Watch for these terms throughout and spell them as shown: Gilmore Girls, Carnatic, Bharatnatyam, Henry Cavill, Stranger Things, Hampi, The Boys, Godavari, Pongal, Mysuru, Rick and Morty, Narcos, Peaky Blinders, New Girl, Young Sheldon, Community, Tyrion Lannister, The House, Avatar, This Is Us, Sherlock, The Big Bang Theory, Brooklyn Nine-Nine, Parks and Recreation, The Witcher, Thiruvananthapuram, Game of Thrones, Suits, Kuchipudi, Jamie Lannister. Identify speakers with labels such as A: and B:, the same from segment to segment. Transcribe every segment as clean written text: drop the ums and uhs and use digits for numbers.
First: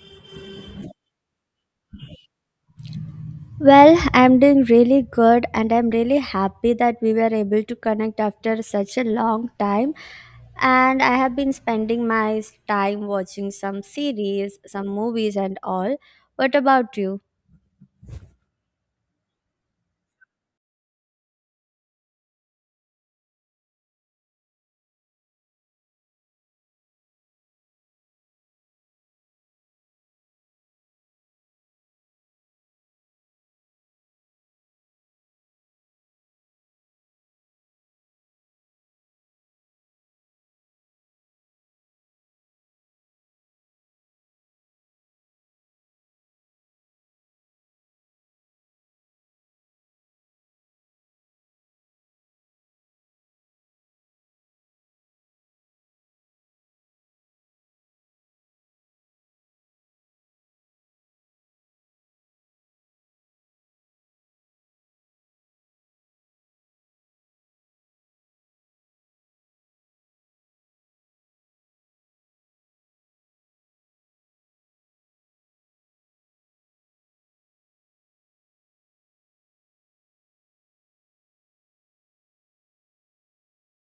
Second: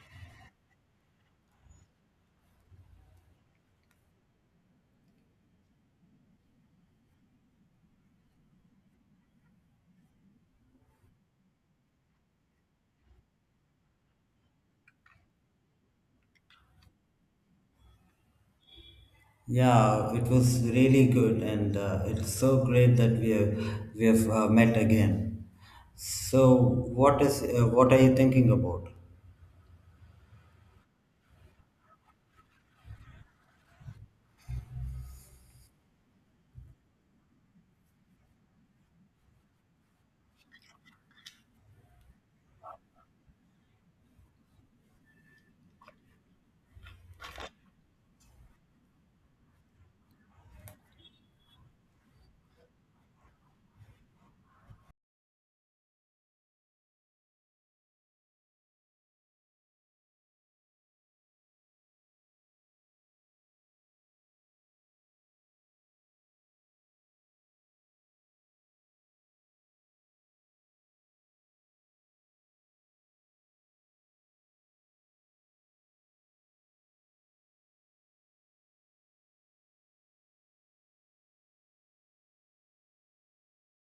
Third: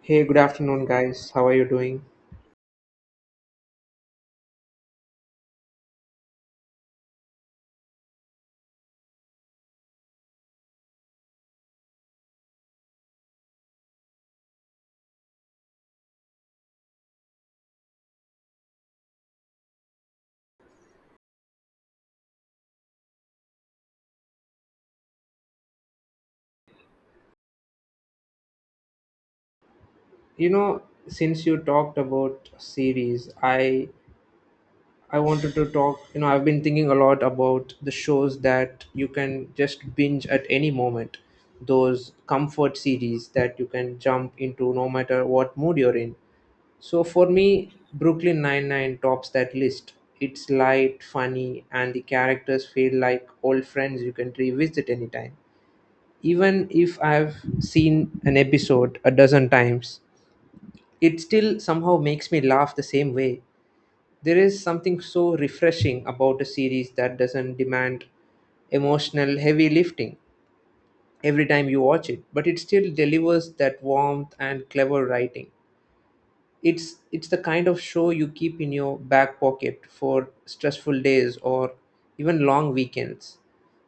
A: Hey, good afternoon, guys. How are you doing?
B: Well, I'm doing really good and I'm really happy that we were able to connect after such a long time. And I have been spending my time watching some series, some movies, and all. What about you?
C: Yeah, it was really good, and it's so great that we have we have met again. So, what is what are you thinking about?
A: You know, since you talked about series, I wanted to talk. You know, I've been thinking a lot about the shows that you can just binge at any moment. Those comfort series that you can jump into no matter what mood you're in. So for me, Brooklyn Nine-Nine tops that list. It's light, funny, and the characters feel like old friends you can revisit anytime even if I've seen an episode a dozen times, it still somehow makes me laugh the same way. There is something so refreshing about a series that doesn't demand emotional heavy lifting every time you watch it, but it still delivers that warmth and clever writing. It's the kind of show you keep in your back pocket for stressful days or even long weekends.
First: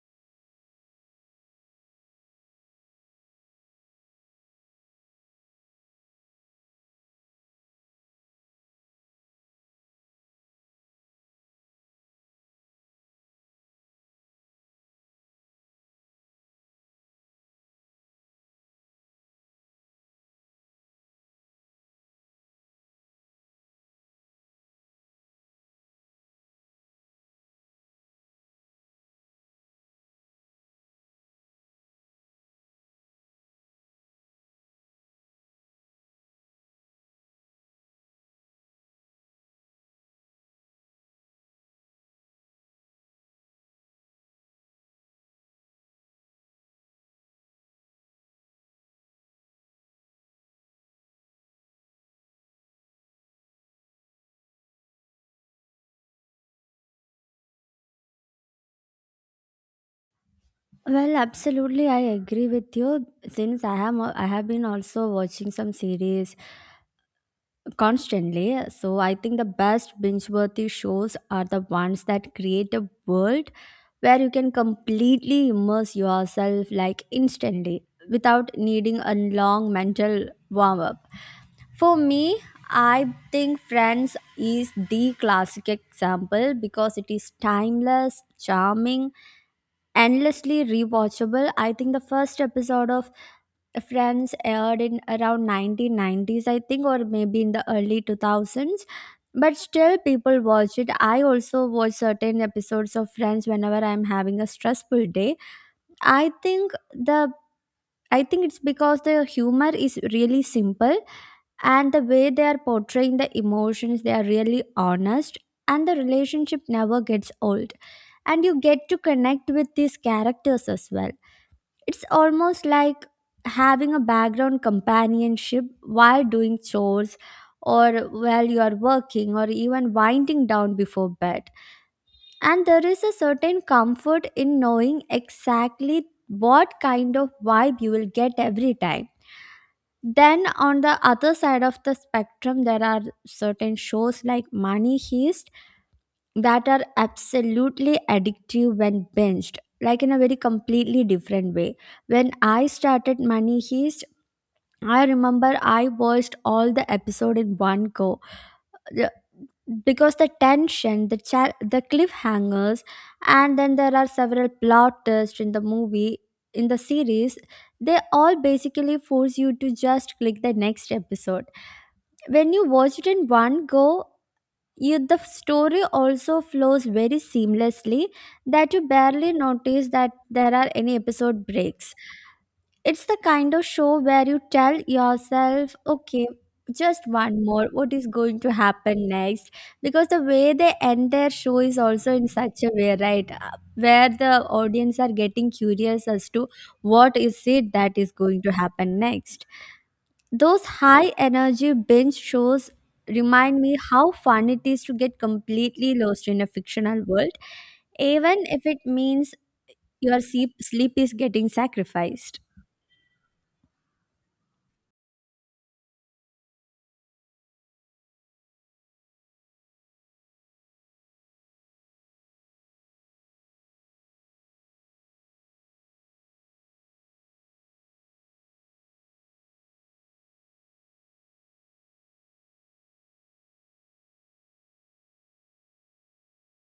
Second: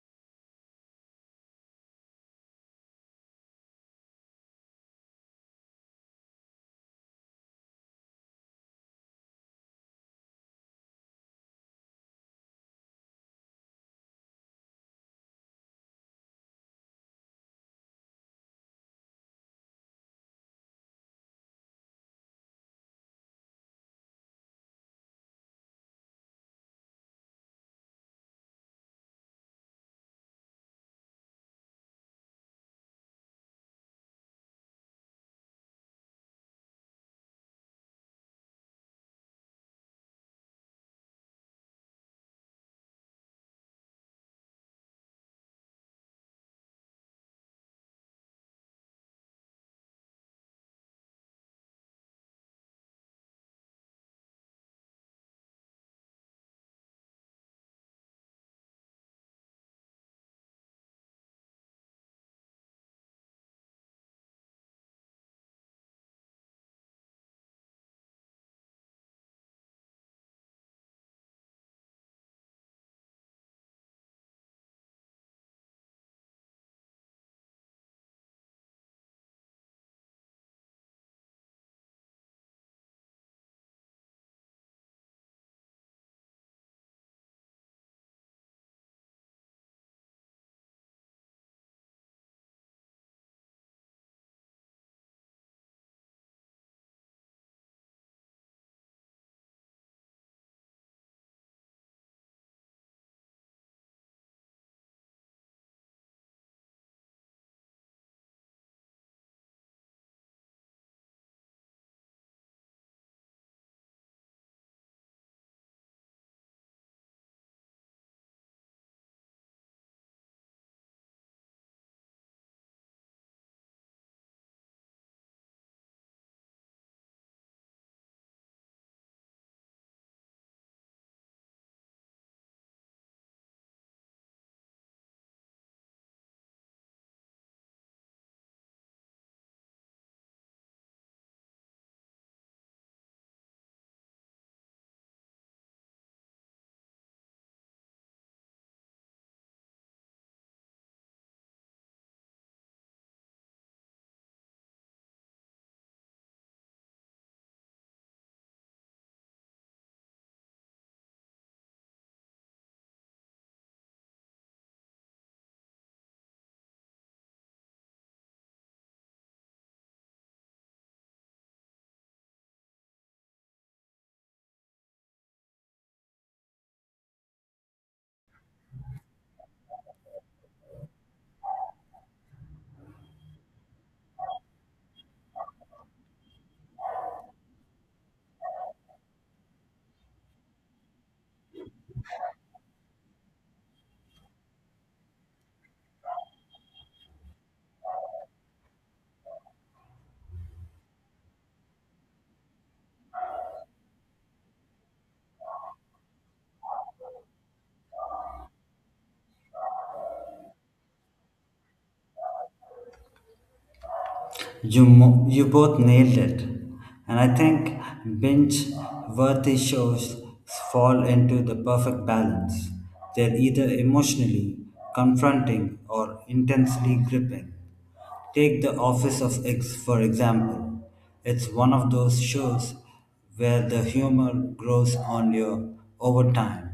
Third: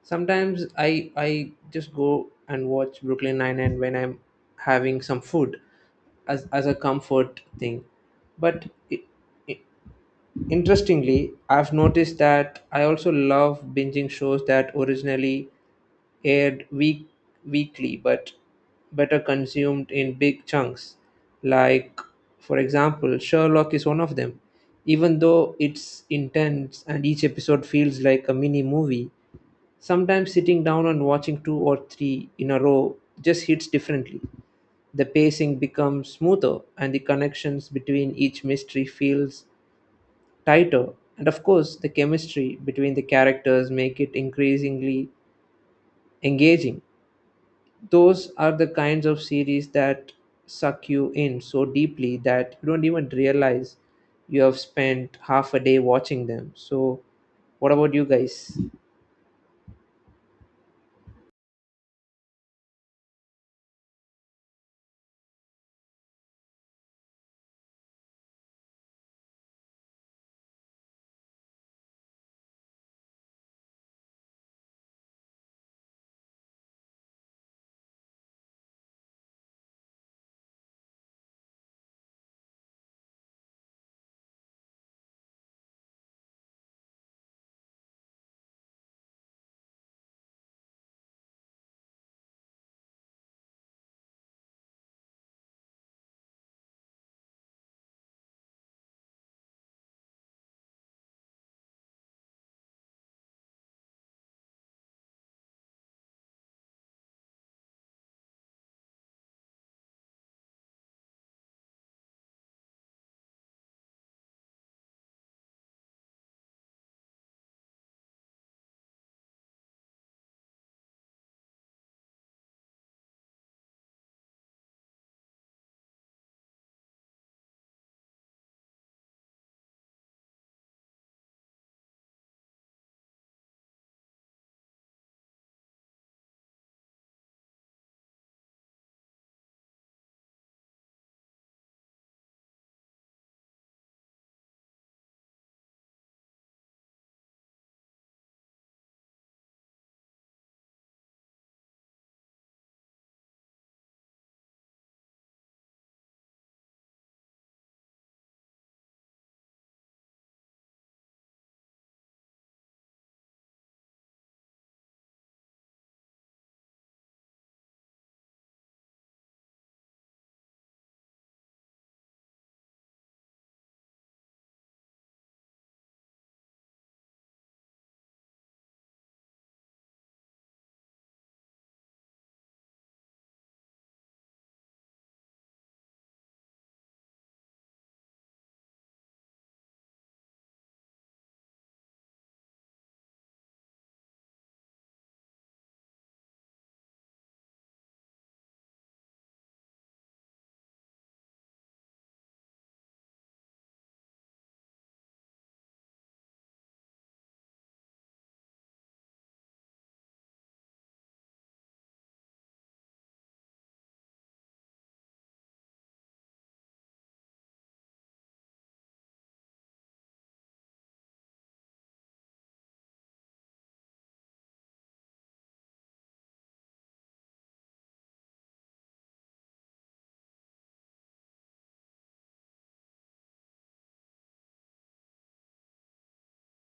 A: Sometimes I just go and watch Brooklyn Nine Nine when I'm having some food as a comfort thing. But I I interestingly, I've noticed that I also love binging shows that originally aired weekly but better consumed in big chunks. Like, for example, Sherlock is one of them. Even though it's intense and each episode feels like a mini movie, sometimes sitting down and watching two or three in a row just hits differently. The pacing becomes smoother and the connections between each mystery feels tighter. And of course, the chemistry between the characters make it increasingly engaging, those are the kinds of series that suck you in so deeply that you don't even realize you have spent half a day watching them. So, what about you guys?
B: Well, absolutely, I agree with you. Since I have been also watching some series constantly, so I think the best binge-worthy shows are the ones that create a world where you can completely immerse yourself like instantly without needing a long mental warm up. For me, I think Friends is the classic example because it is timeless, charming, endlessly rewatchable. I think the first episode of Friends aired in around 1990s, I think, or maybe in the early 2000s. But still, people watch it. I also watch certain episodes of Friends whenever I'm having a stressful day. I think the I think it's because the humor is really simple and the way they are portraying the emotions, they are really honest and the relationship never gets old. And you get to connect with these characters as well. It's almost like having a background companionship while doing chores or while you are working or even winding down before bed. And there is a certain comfort in knowing exactly what kind of vibe you will get every time. Then, on the other side of the spectrum, there are certain shows like Money Heist that are absolutely addictive when binged, like in a very completely different way. When I started Money Heist, I remember I watched all the episode in one go. The- because the tension, the cliffhangers, and then there are several plot twists in the movie, in the series, they all basically force you to just click the next episode. When you watch it in one go, you the story also flows very seamlessly that you barely notice that there are any episode breaks. It's the kind of show where you tell yourself, okay, just one more, what is going to happen next? Because the way they end their show is also in such a way, right? Where the audience are getting curious as to what is it that is going to happen next. Those high energy binge shows remind me how fun it is to get completely lost in a fictional world, even if it means your sleep is getting sacrificed.
C: You both nailed it. And I think binge worthy shows fall into the perfect balance. They're either emotionally confronting or intensely gripping. Take The Office of X, for example. It's one of those shows where the humor grows on you over time.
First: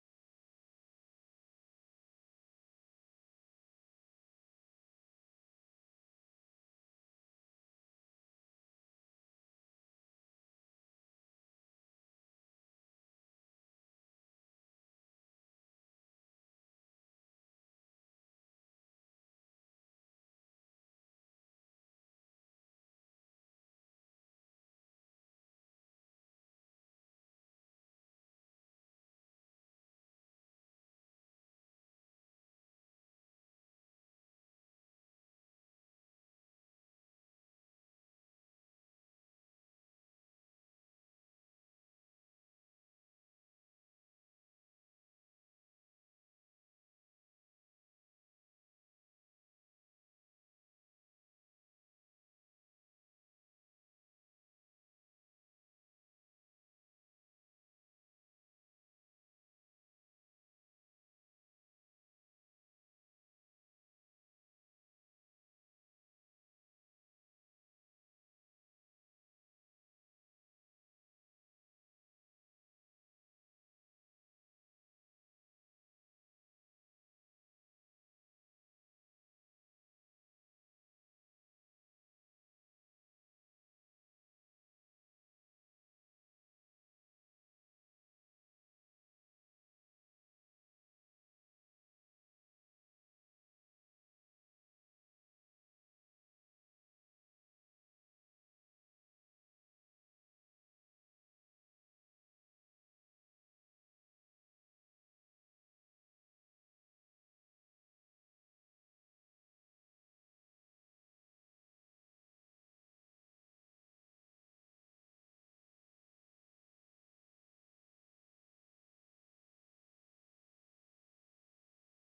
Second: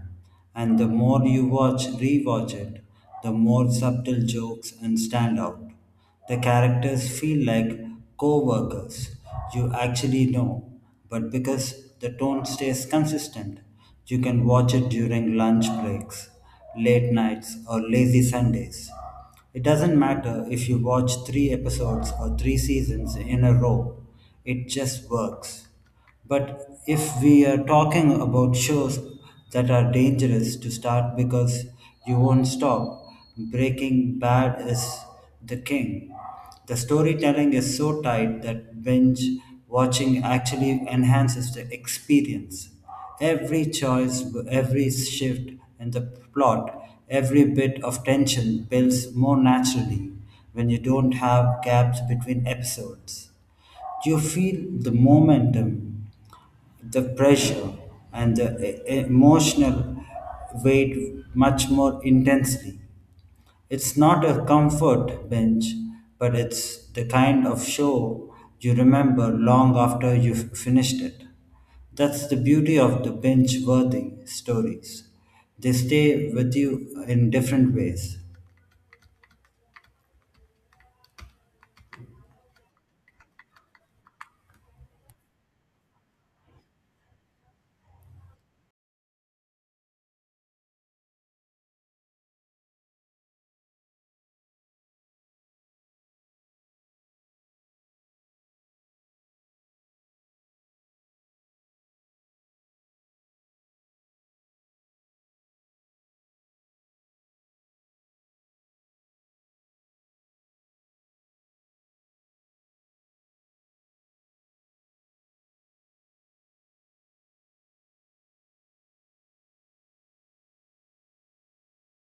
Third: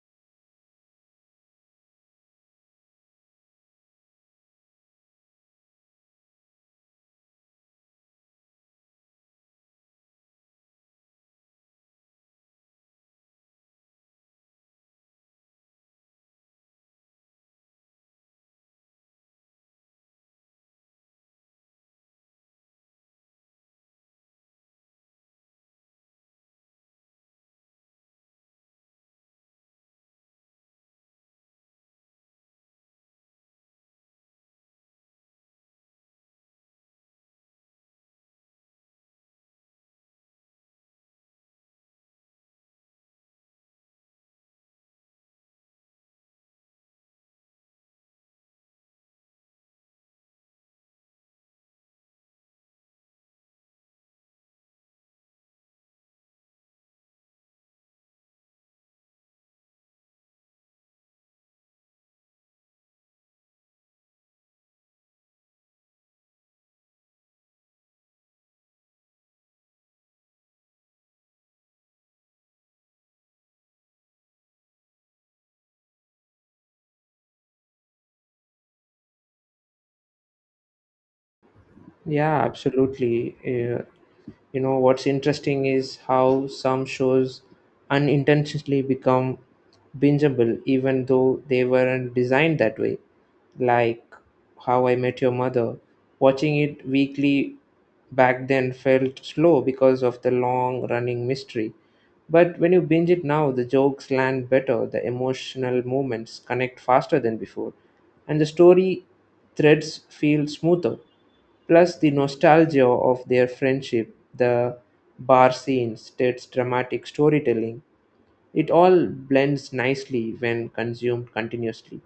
C: And the more you rewatch it, the more subtle jokes and stand out. The characters feel like co workers you actually know, but because the tone stays consistent, you can watch it during lunch breaks, late nights, or lazy Sundays. It doesn't matter if you watch three episodes or three seasons in a row, it just works. But if we are talking about shows that are dangerous to start because you won't stop, Breaking Bad is the king. The storytelling is so tight that binge watching actually enhances the experience. Every choice, every shift in the plot, every bit of tension builds more naturally when you don't have gaps between episodes. You feel the momentum, the pressure, and the emotional weight much more intensely. It's not a comfort bench, but it's the kind of show you remember long after you've finished it. That's the beauty of the bench worthy stories. They stay with you in different ways.
A: Yeah, absolutely. Yeah. You know what's interesting is how some shows unintentionally become bingeable even though they weren't designed that way, like how I met your mother. Watching it weekly back then felt slow because of the long running mystery, but when you binge it now, the jokes land better, the emotional moments connect faster than before, and the story threads feel smoother. Plus the nostalgia of their friendship, the bar scenes, Ted's dramatic storytelling, it all blends nicely when consumed continuously.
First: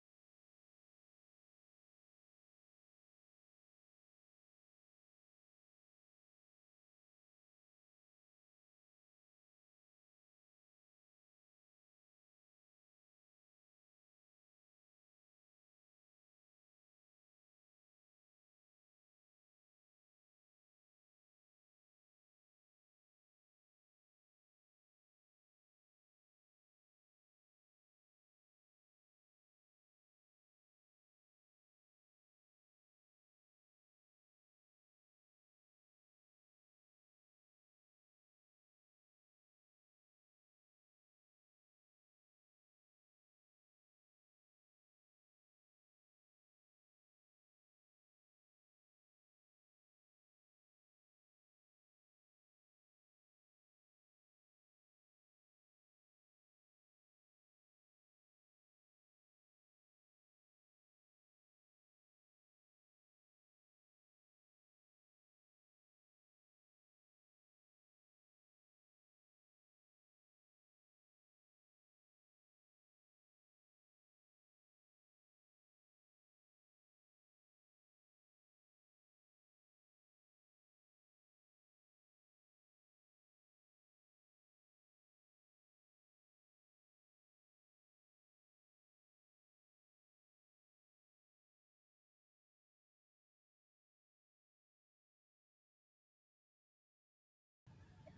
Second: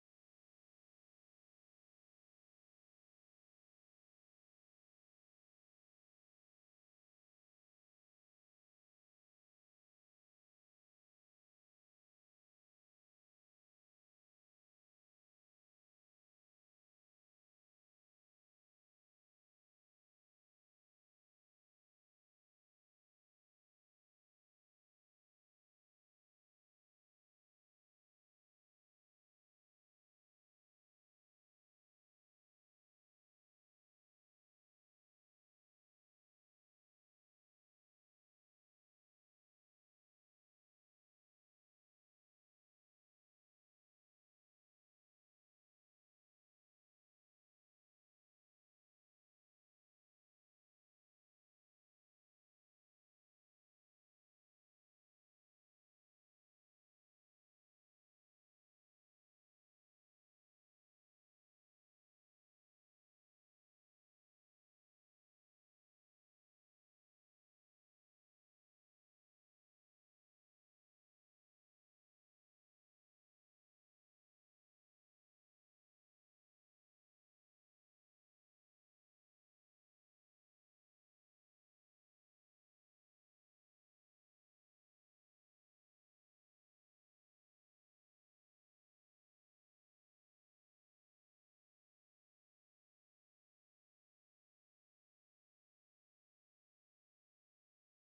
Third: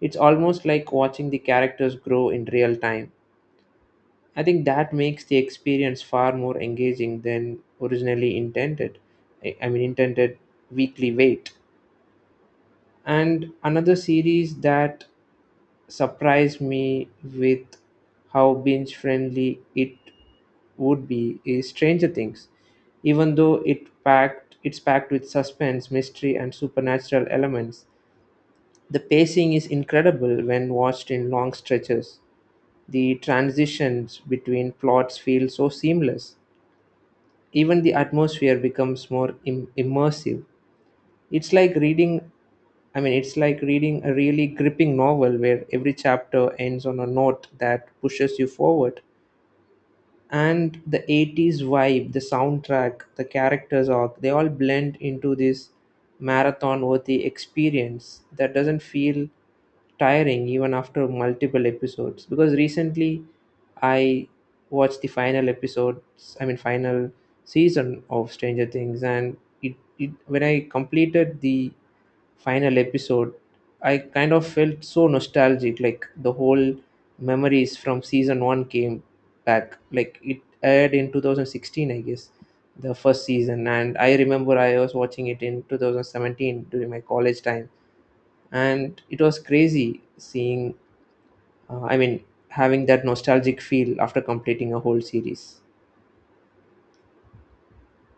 A: It's almost like watching the characters grow in real time. I think that makes the experience far more engaging than originally intended. I mean, intended weekly wait. And another series that surprised me with how binge friendly it would be is Stranger Things. Even though it's packed with suspense, mystery and supernatural elements, the pacing is incredible when watched in long stretches. The transitions between plots feel so seamless. Even the atmosphere becomes more immersive. It's like reading I mean, it's like reading a really gripping novel where every chapter ends on a note that pushes you forward. And the 80s vibe, the soundtrack, the characters arc, they all blend into this marathon worthy experience that doesn't feel tiring even after multiple episodes. Because recently I watched the I mean, final season of Stranger Things, and it when I completed the final episode, I kind of felt so nostalgic. Like the whole memories from season one came back. Like it aired in 2016, I guess, the first season. And I remember I was watching it in 2017 during my college time. And it was crazy seeing, I mean, having that nostalgic feel after completing a whole series.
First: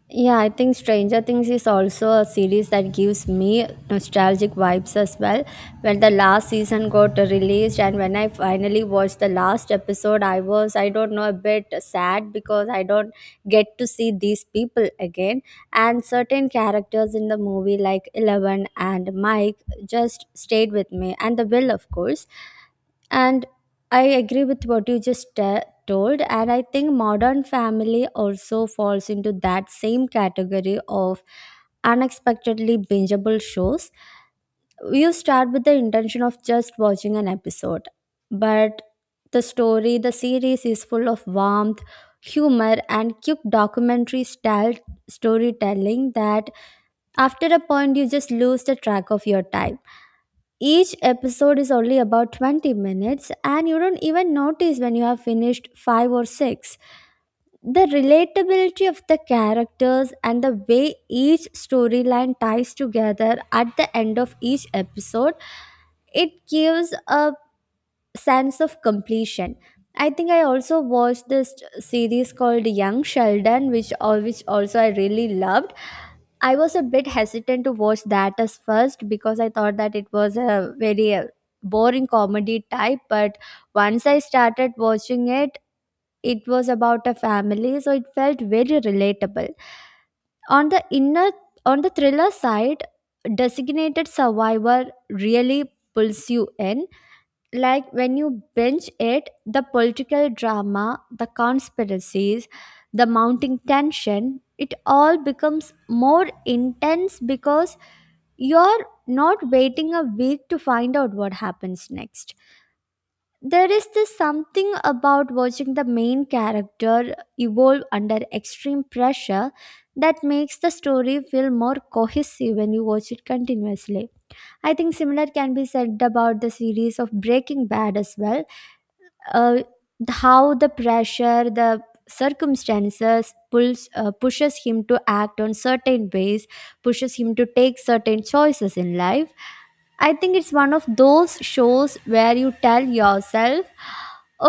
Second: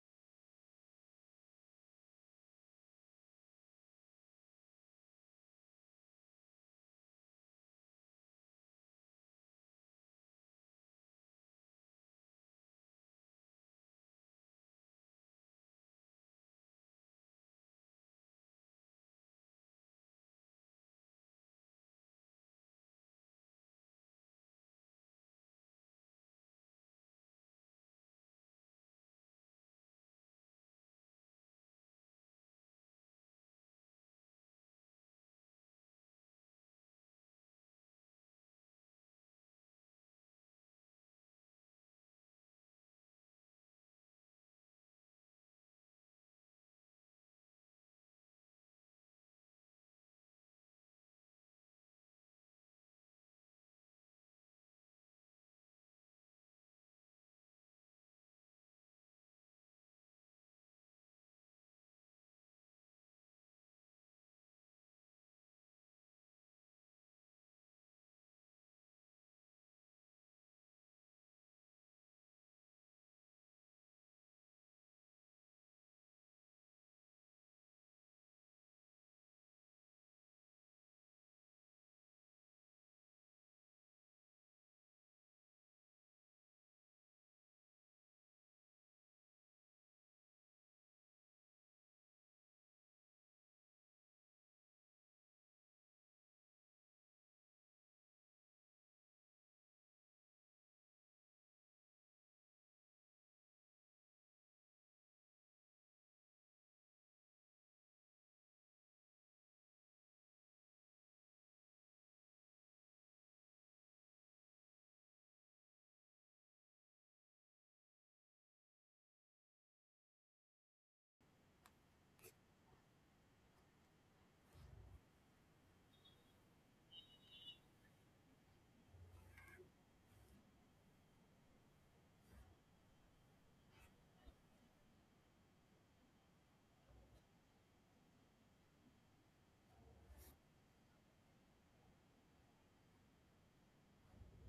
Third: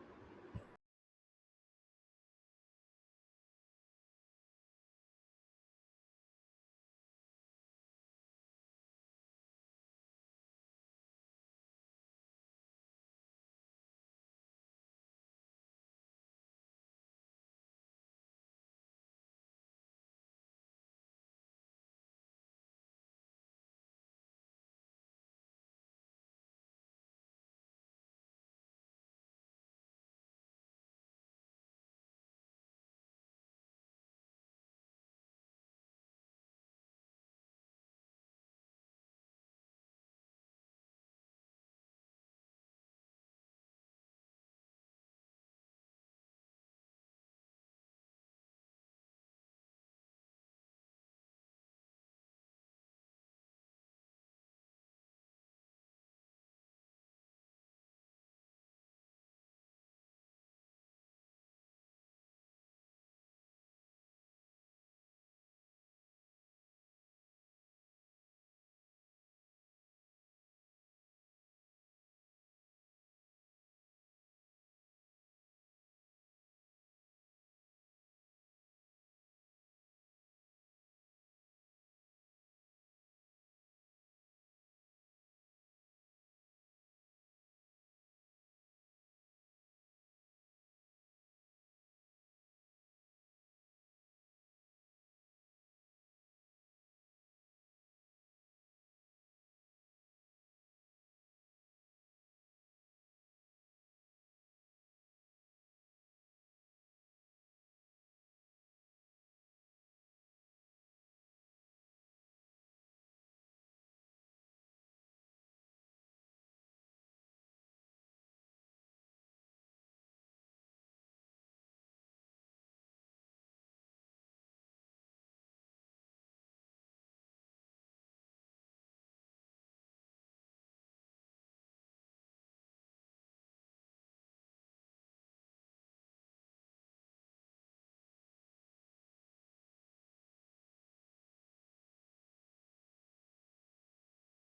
B: Yeah, I think Stranger Things is also a series that gives me nostalgic vibes as well. When the last season got released and when I finally watched the last episode, I was, I don't know, a bit sad because I don't get to see these people again. And certain characters in the movie, like Eleven and Mike, just stayed with me, and the Will, of course. And I agree with what you just told, and I think Modern Family also falls into that same category of unexpectedly bingeable shows. You start with the intention of just watching an episode, but the story, the series is full of warmth, humor, and cute documentary style storytelling that after a point you just lose the track of your time. Each episode is only about 20 minutes, and you don't even notice when you have finished 5 or 6. The relatability of the characters and the way each storyline ties together at the end of each episode, it gives a sense of completion. I think I also watched this series called Young Sheldon, which all which also I really loved. I was a bit hesitant to watch that as first because I thought that it was a very boring comedy type. But once I started watching it, it was about a family, so it felt very relatable. On the inner, on the thriller side, Designated Survivor really pulls you in, like when you binge it, the political drama, the conspiracies, the mounting tension, it all becomes more intense because you're not waiting a week to find out what happens next. There is this something about watching the main character evolve under extreme pressure that makes the story feel more cohesive when you watch it continuously. I think similar can be said about the series of Breaking Bad as well. Uh, how the pressure, the circumstances pulls pushes him to act on certain ways, pushes him to take certain choices in life. I think it's one of those shows where you tell yourself,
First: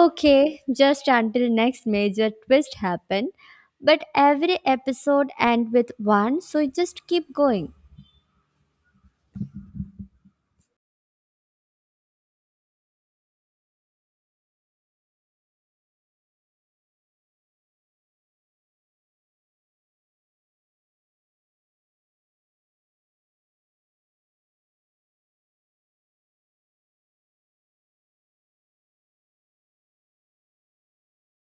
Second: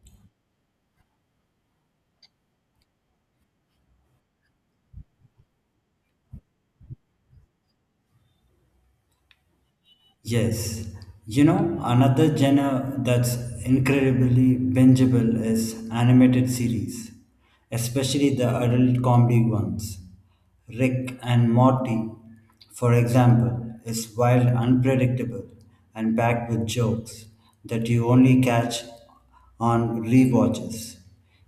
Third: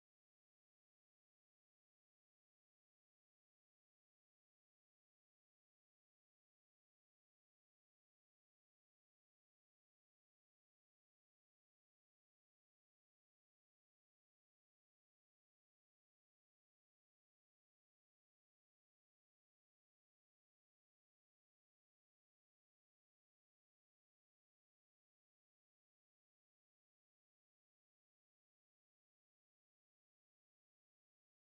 B: okay, just until next major twist happen, but every episode end with one, so you just keep going.
C: Yes, you know, another genre that's incredibly bingeable is animated series, especially the adult comedy ones. Rick and Morty, for example, is wild, unpredictable, and packed with jokes that you only catch on rewatches.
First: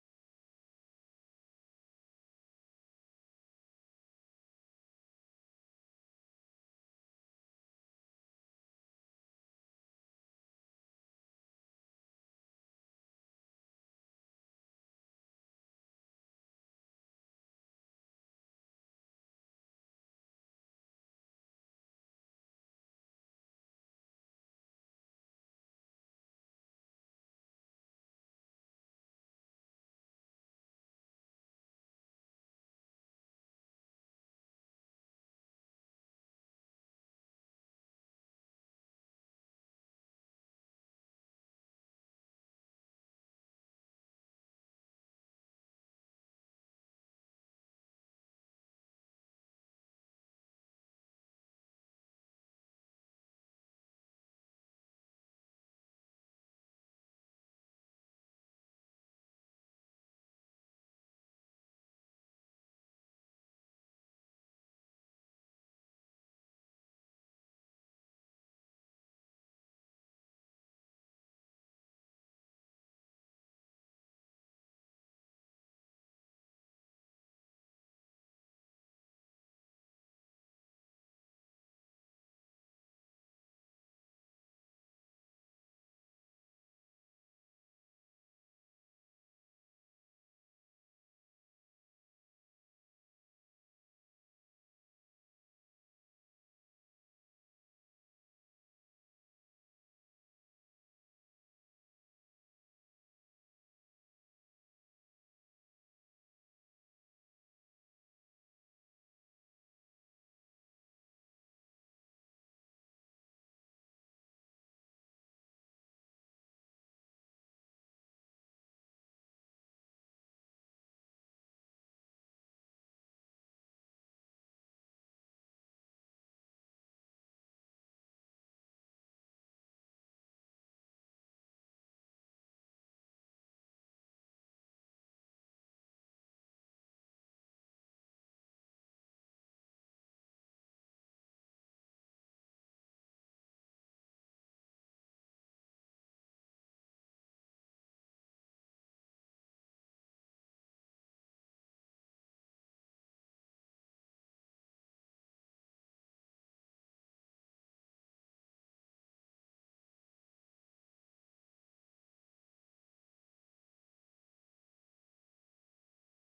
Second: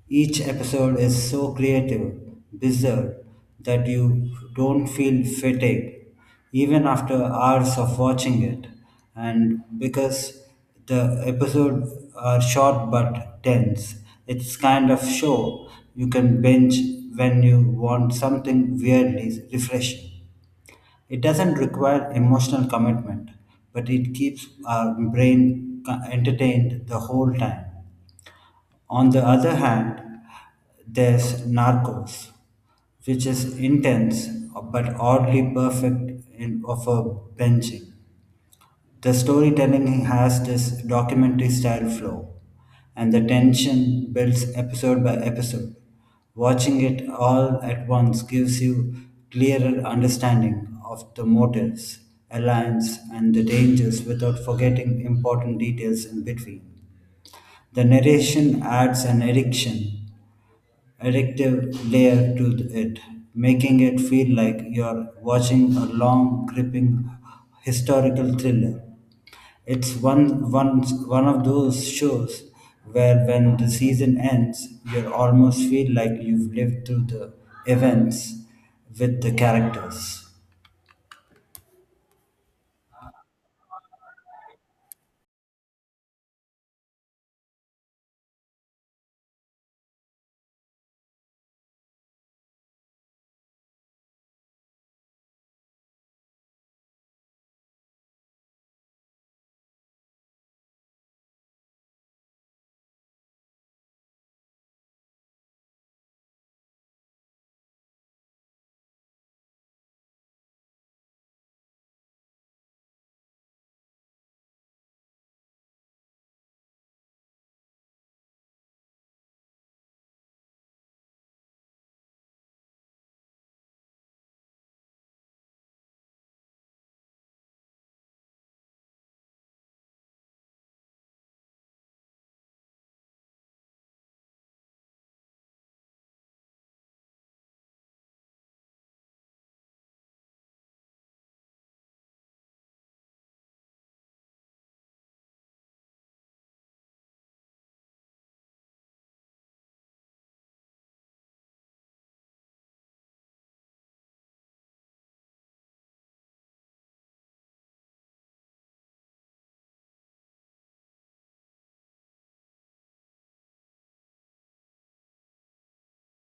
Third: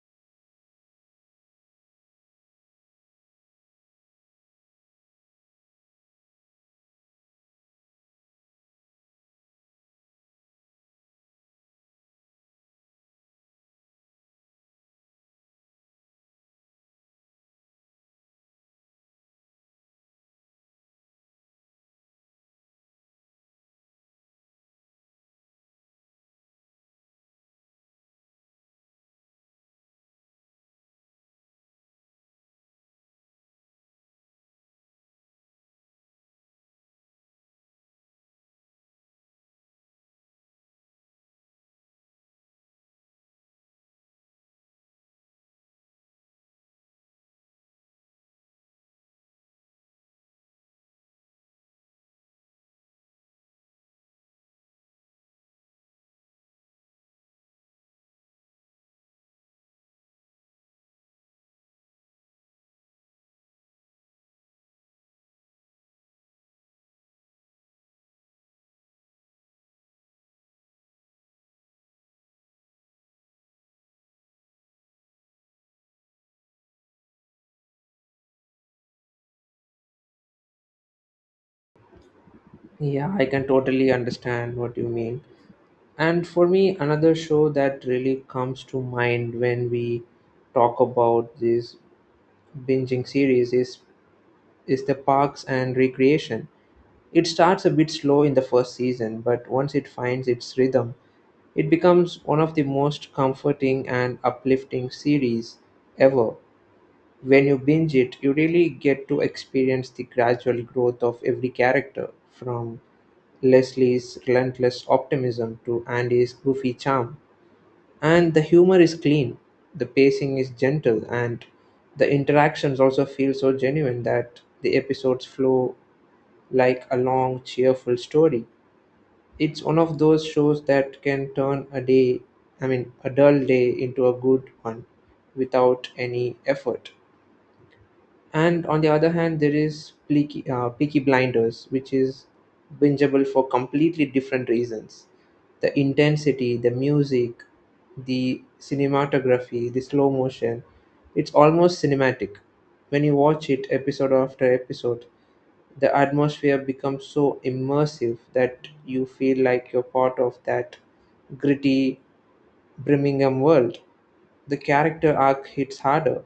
C: Each episode is so creative, bizarre, that you don't feel fatigued even after hours of watching it. And because the episodes are short but dense, it's kind of show you can binge when you want something weirdly refreshing. It doesn't require emotional commitment, but it keeps our brain entertained the whole time. On the other hand, there's Narcos, which is intense but oddly perfect in, of a benching. The storytelling has this documentary style flow, and the tension builds episode by episode. Watching it all at once gives you clearer understanding of the motives, alliance, and the dangers without forgetting important details in between. The narration adds an addictive layer to it, making it feel like you're watching a long, gripping historical thriller. It's one of those shows where, when the season ends, you almost feel like you've lived through the events with the characters.
A: Yeah, I can totally understand what you mean. And for me, another show that really comes to mind when we talk about this binging series is the Parks and Recreation. It starts a bit slow in the first season, but once it finds its rhythm, it becomes one of the most comforting and uplifting series ever. When you binge it, you really get to experience the gradual growth of every character, from Leslie's relentless optimism to Andy's goofy charm. And the humor is clean, the pacing is gentle, and the interactions also feel so genuine that the episodes flow like a long, cheerful story. It's one of those shows that can turn I mean, a dull day into a good one without any effort. And on the other hand, there is Peaky Blinders, which is bingeable for completely different reasons. The intensity, the music, the cinematography, the slow motion, it's almost cinematic. When you watch it episode after episode, the atmosphere becomes so immersive that you feel like you're part of that gritty Birmingham world. The character arc hits harder,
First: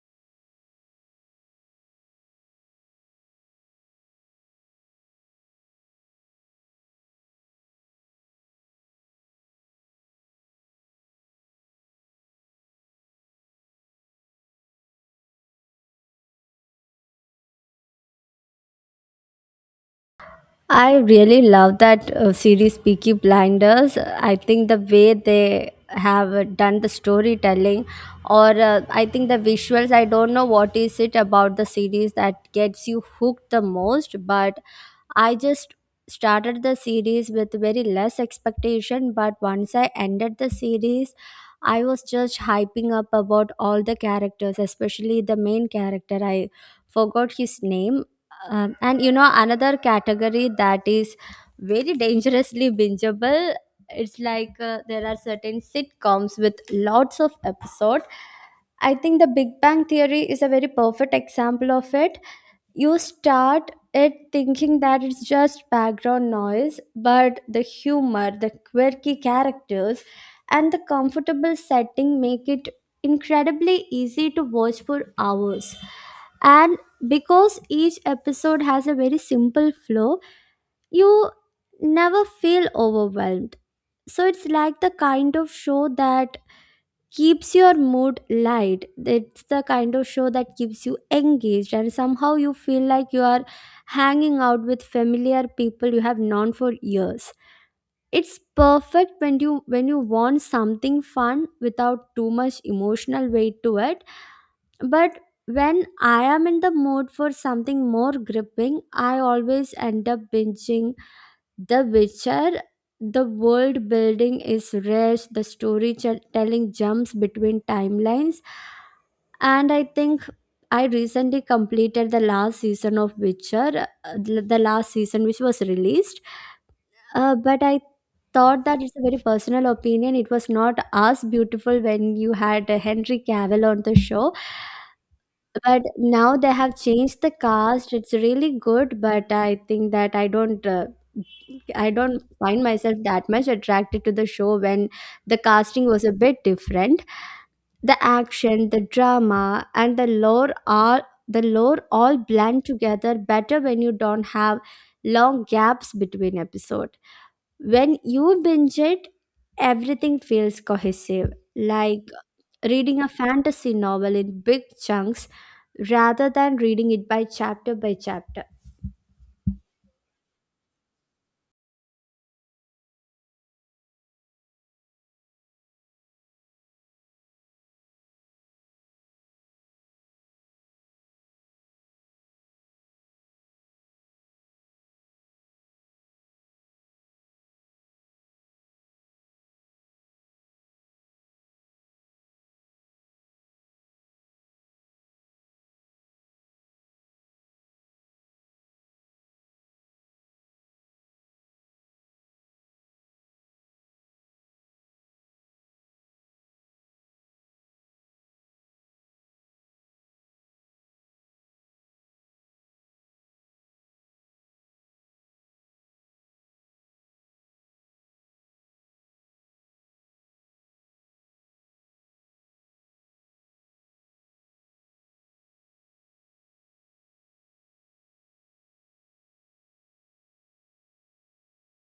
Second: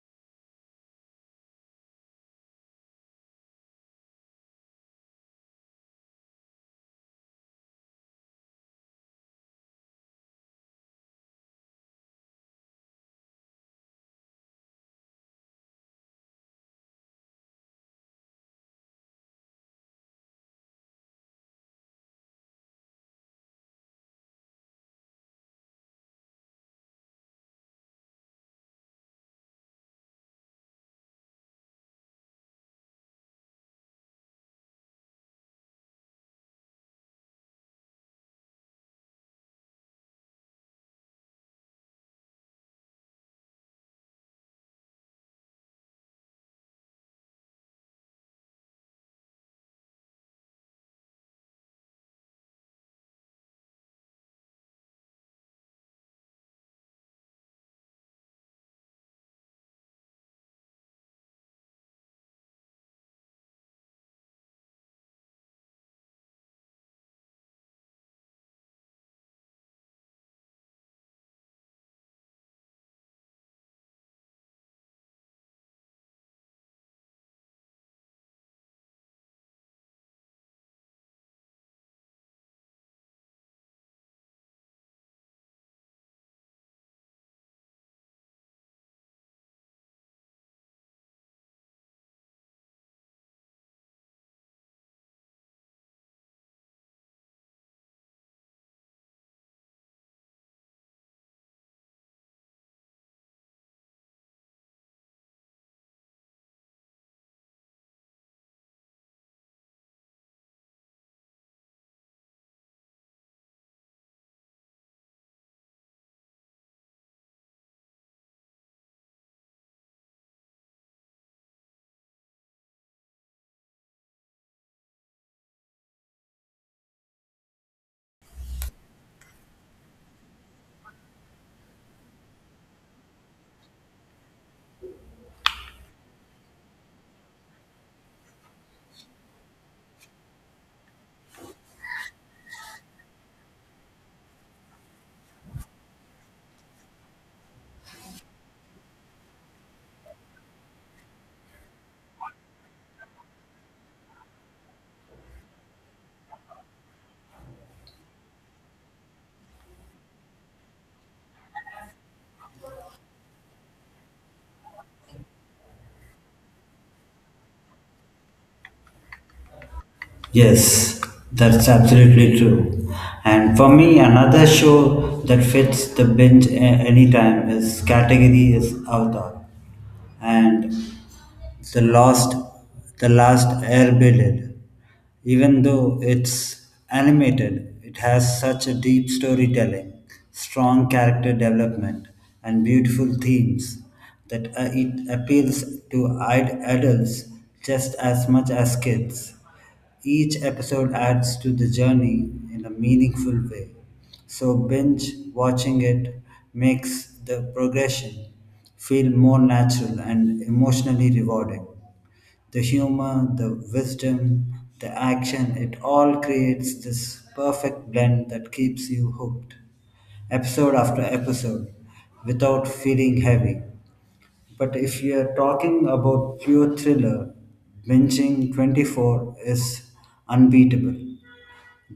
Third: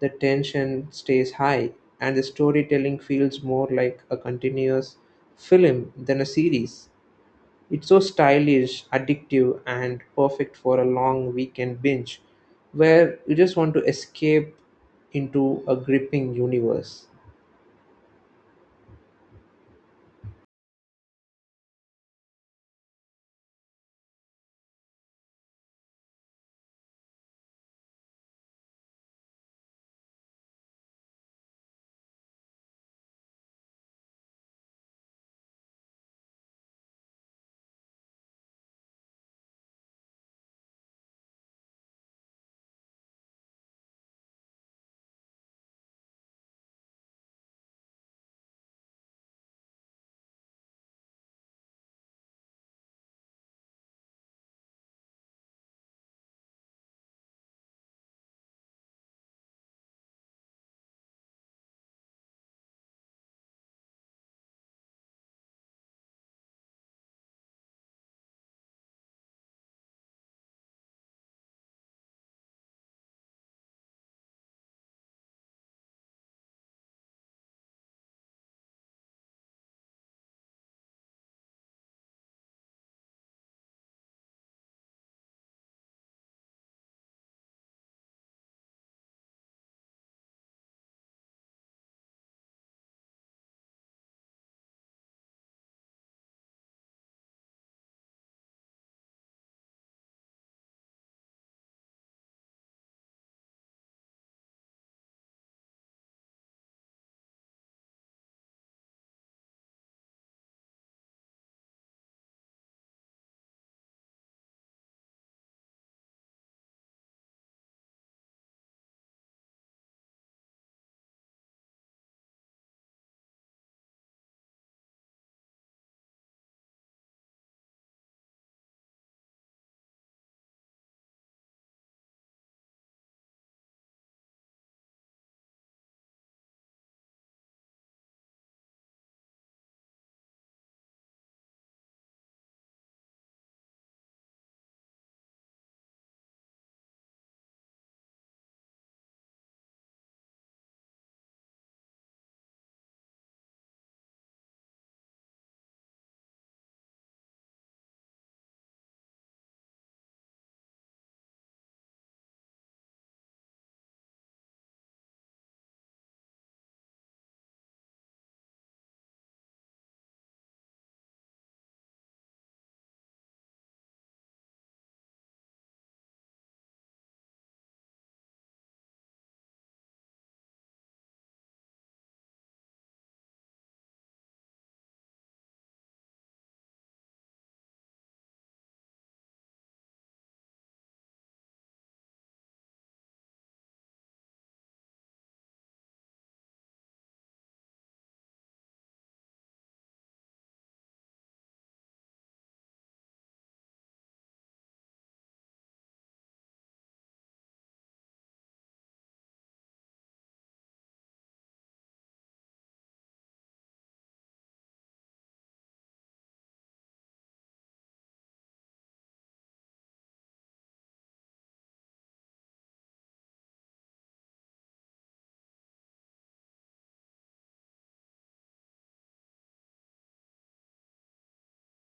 A: the tension stays high, and the storytelling feels more like a continuous film than a series. It's so stylish, addictive, and perfect for a long weekend binge where you just want to escape into a gripping universe.
B: I really love that series Peaky Blinders. I think the way they have done the storytelling or I think the visuals, I don't know what is it about the series that gets you hooked the most, but I just started the series with very less expectation, but once I ended the series, I was just hyping up about all the characters, especially the main character. I forgot his name. And you know, another category that is very dangerously bingeable. It's like there are certain sitcoms with lots of episode. I think The Big Bang Theory is a very perfect example of it. You start it thinking that it's just background noise, but the humor, the quirky characters, and the comfortable setting make it incredibly easy to watch for hours. And because each episode has a very simple flow, you never feel overwhelmed. So it's like the kind of show that keeps your mood light. It's the kind of show that keeps you engaged, and somehow you feel like you are hanging out with familiar people you have known for years. It's perfect when you want something fun without too much emotional weight to it. But when I am in the mood for something more gripping, I always end up binging the Witcher. The world building is rich, the storytelling jumps between timelines, and I think I recently completed the last season of Witcher, the last season which was released. But I thought that it's a very personal opinion. It was not as beautiful when you had Henry Cavill on the show. But now they have changed the cast. It's really good, but I think that I don't find myself that much attracted to the show when the casting was a bit different. The action, the drama, and the lore all blend together better when you don't have long gaps between episode. When you binge it, everything feels cohesive. Like reading a fantasy novel in big chunks rather than reading it by chapter.
C: Yes, that's absolutely true. And for me, another show that fits the binge anytime is category is Avatar, and the last, the last Airbnb. Even though it's animated, it has such a deep storytelling, strong character development, and beautiful themes that it appeals to adults just as much as kids. Each episode adds to the journey in a meaningful way, so binge watching it makes the progression feel more natural and emotionally rewarding. The humor, the wisdom, the action, it all creates this perfect blend that keeps you hooked, episode after episode, without feeling heavy. But if you're talking about pure thriller, binging 24 is unbeatable.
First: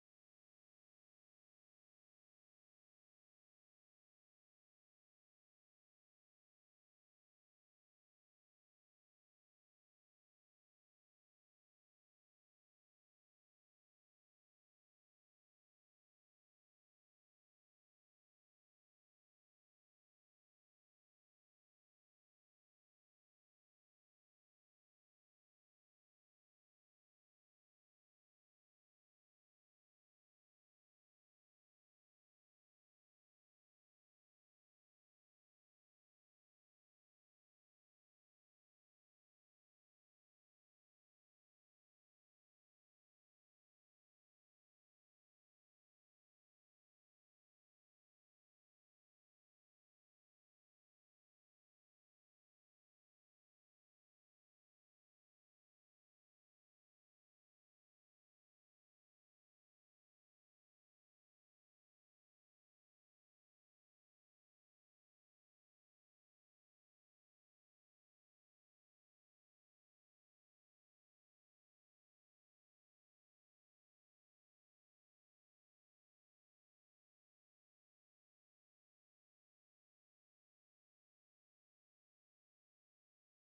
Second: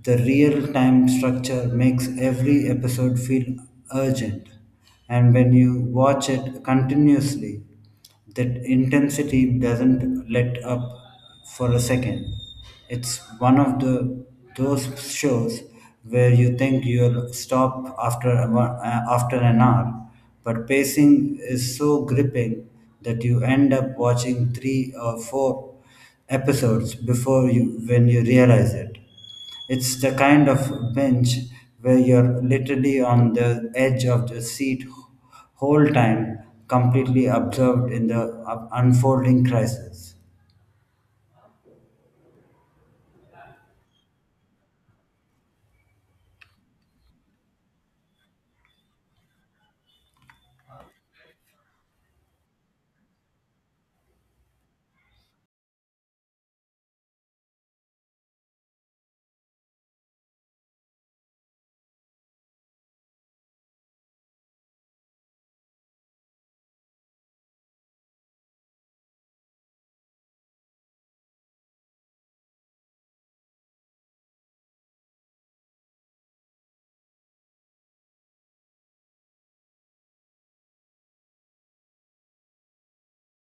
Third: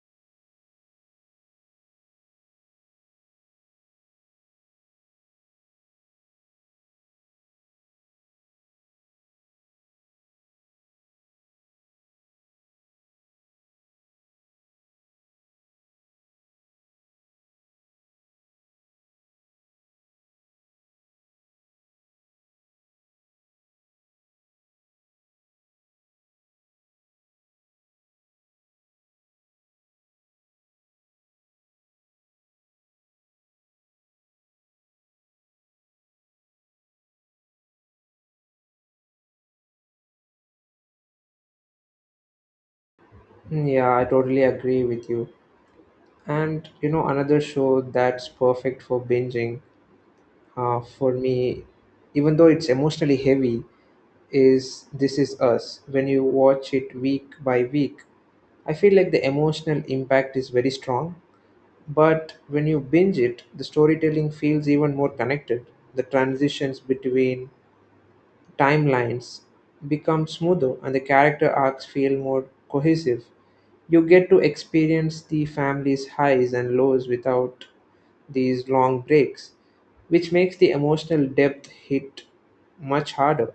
C: The real time structure makes every episode feel urgent, and when you watch it continuously, that intensity doesn't let up for a second. It's one of the those shows where you think you'll stop after after an hour, but pacing is so gripping that you end up watching three or four episodes before you realize it. It's the kind of bench where you're literally on the edge of the seat whole time, completely absorbed in the unfolding crisis.
A: Mm, yeah, I totally agree with you. And you know, another show that's perfect for binging, for me, even though it's emotionally heavy, is This Is Us. When you watch it week by week, I feel like the emotional impact is very strong. But when you binge it, the storytelling feels even more connected. The transitions between timelines become smoother and the character arcs feel more cohesive. You get to experience the family's highs and lows without these long breaks, which makes the emotional depth hit much harder.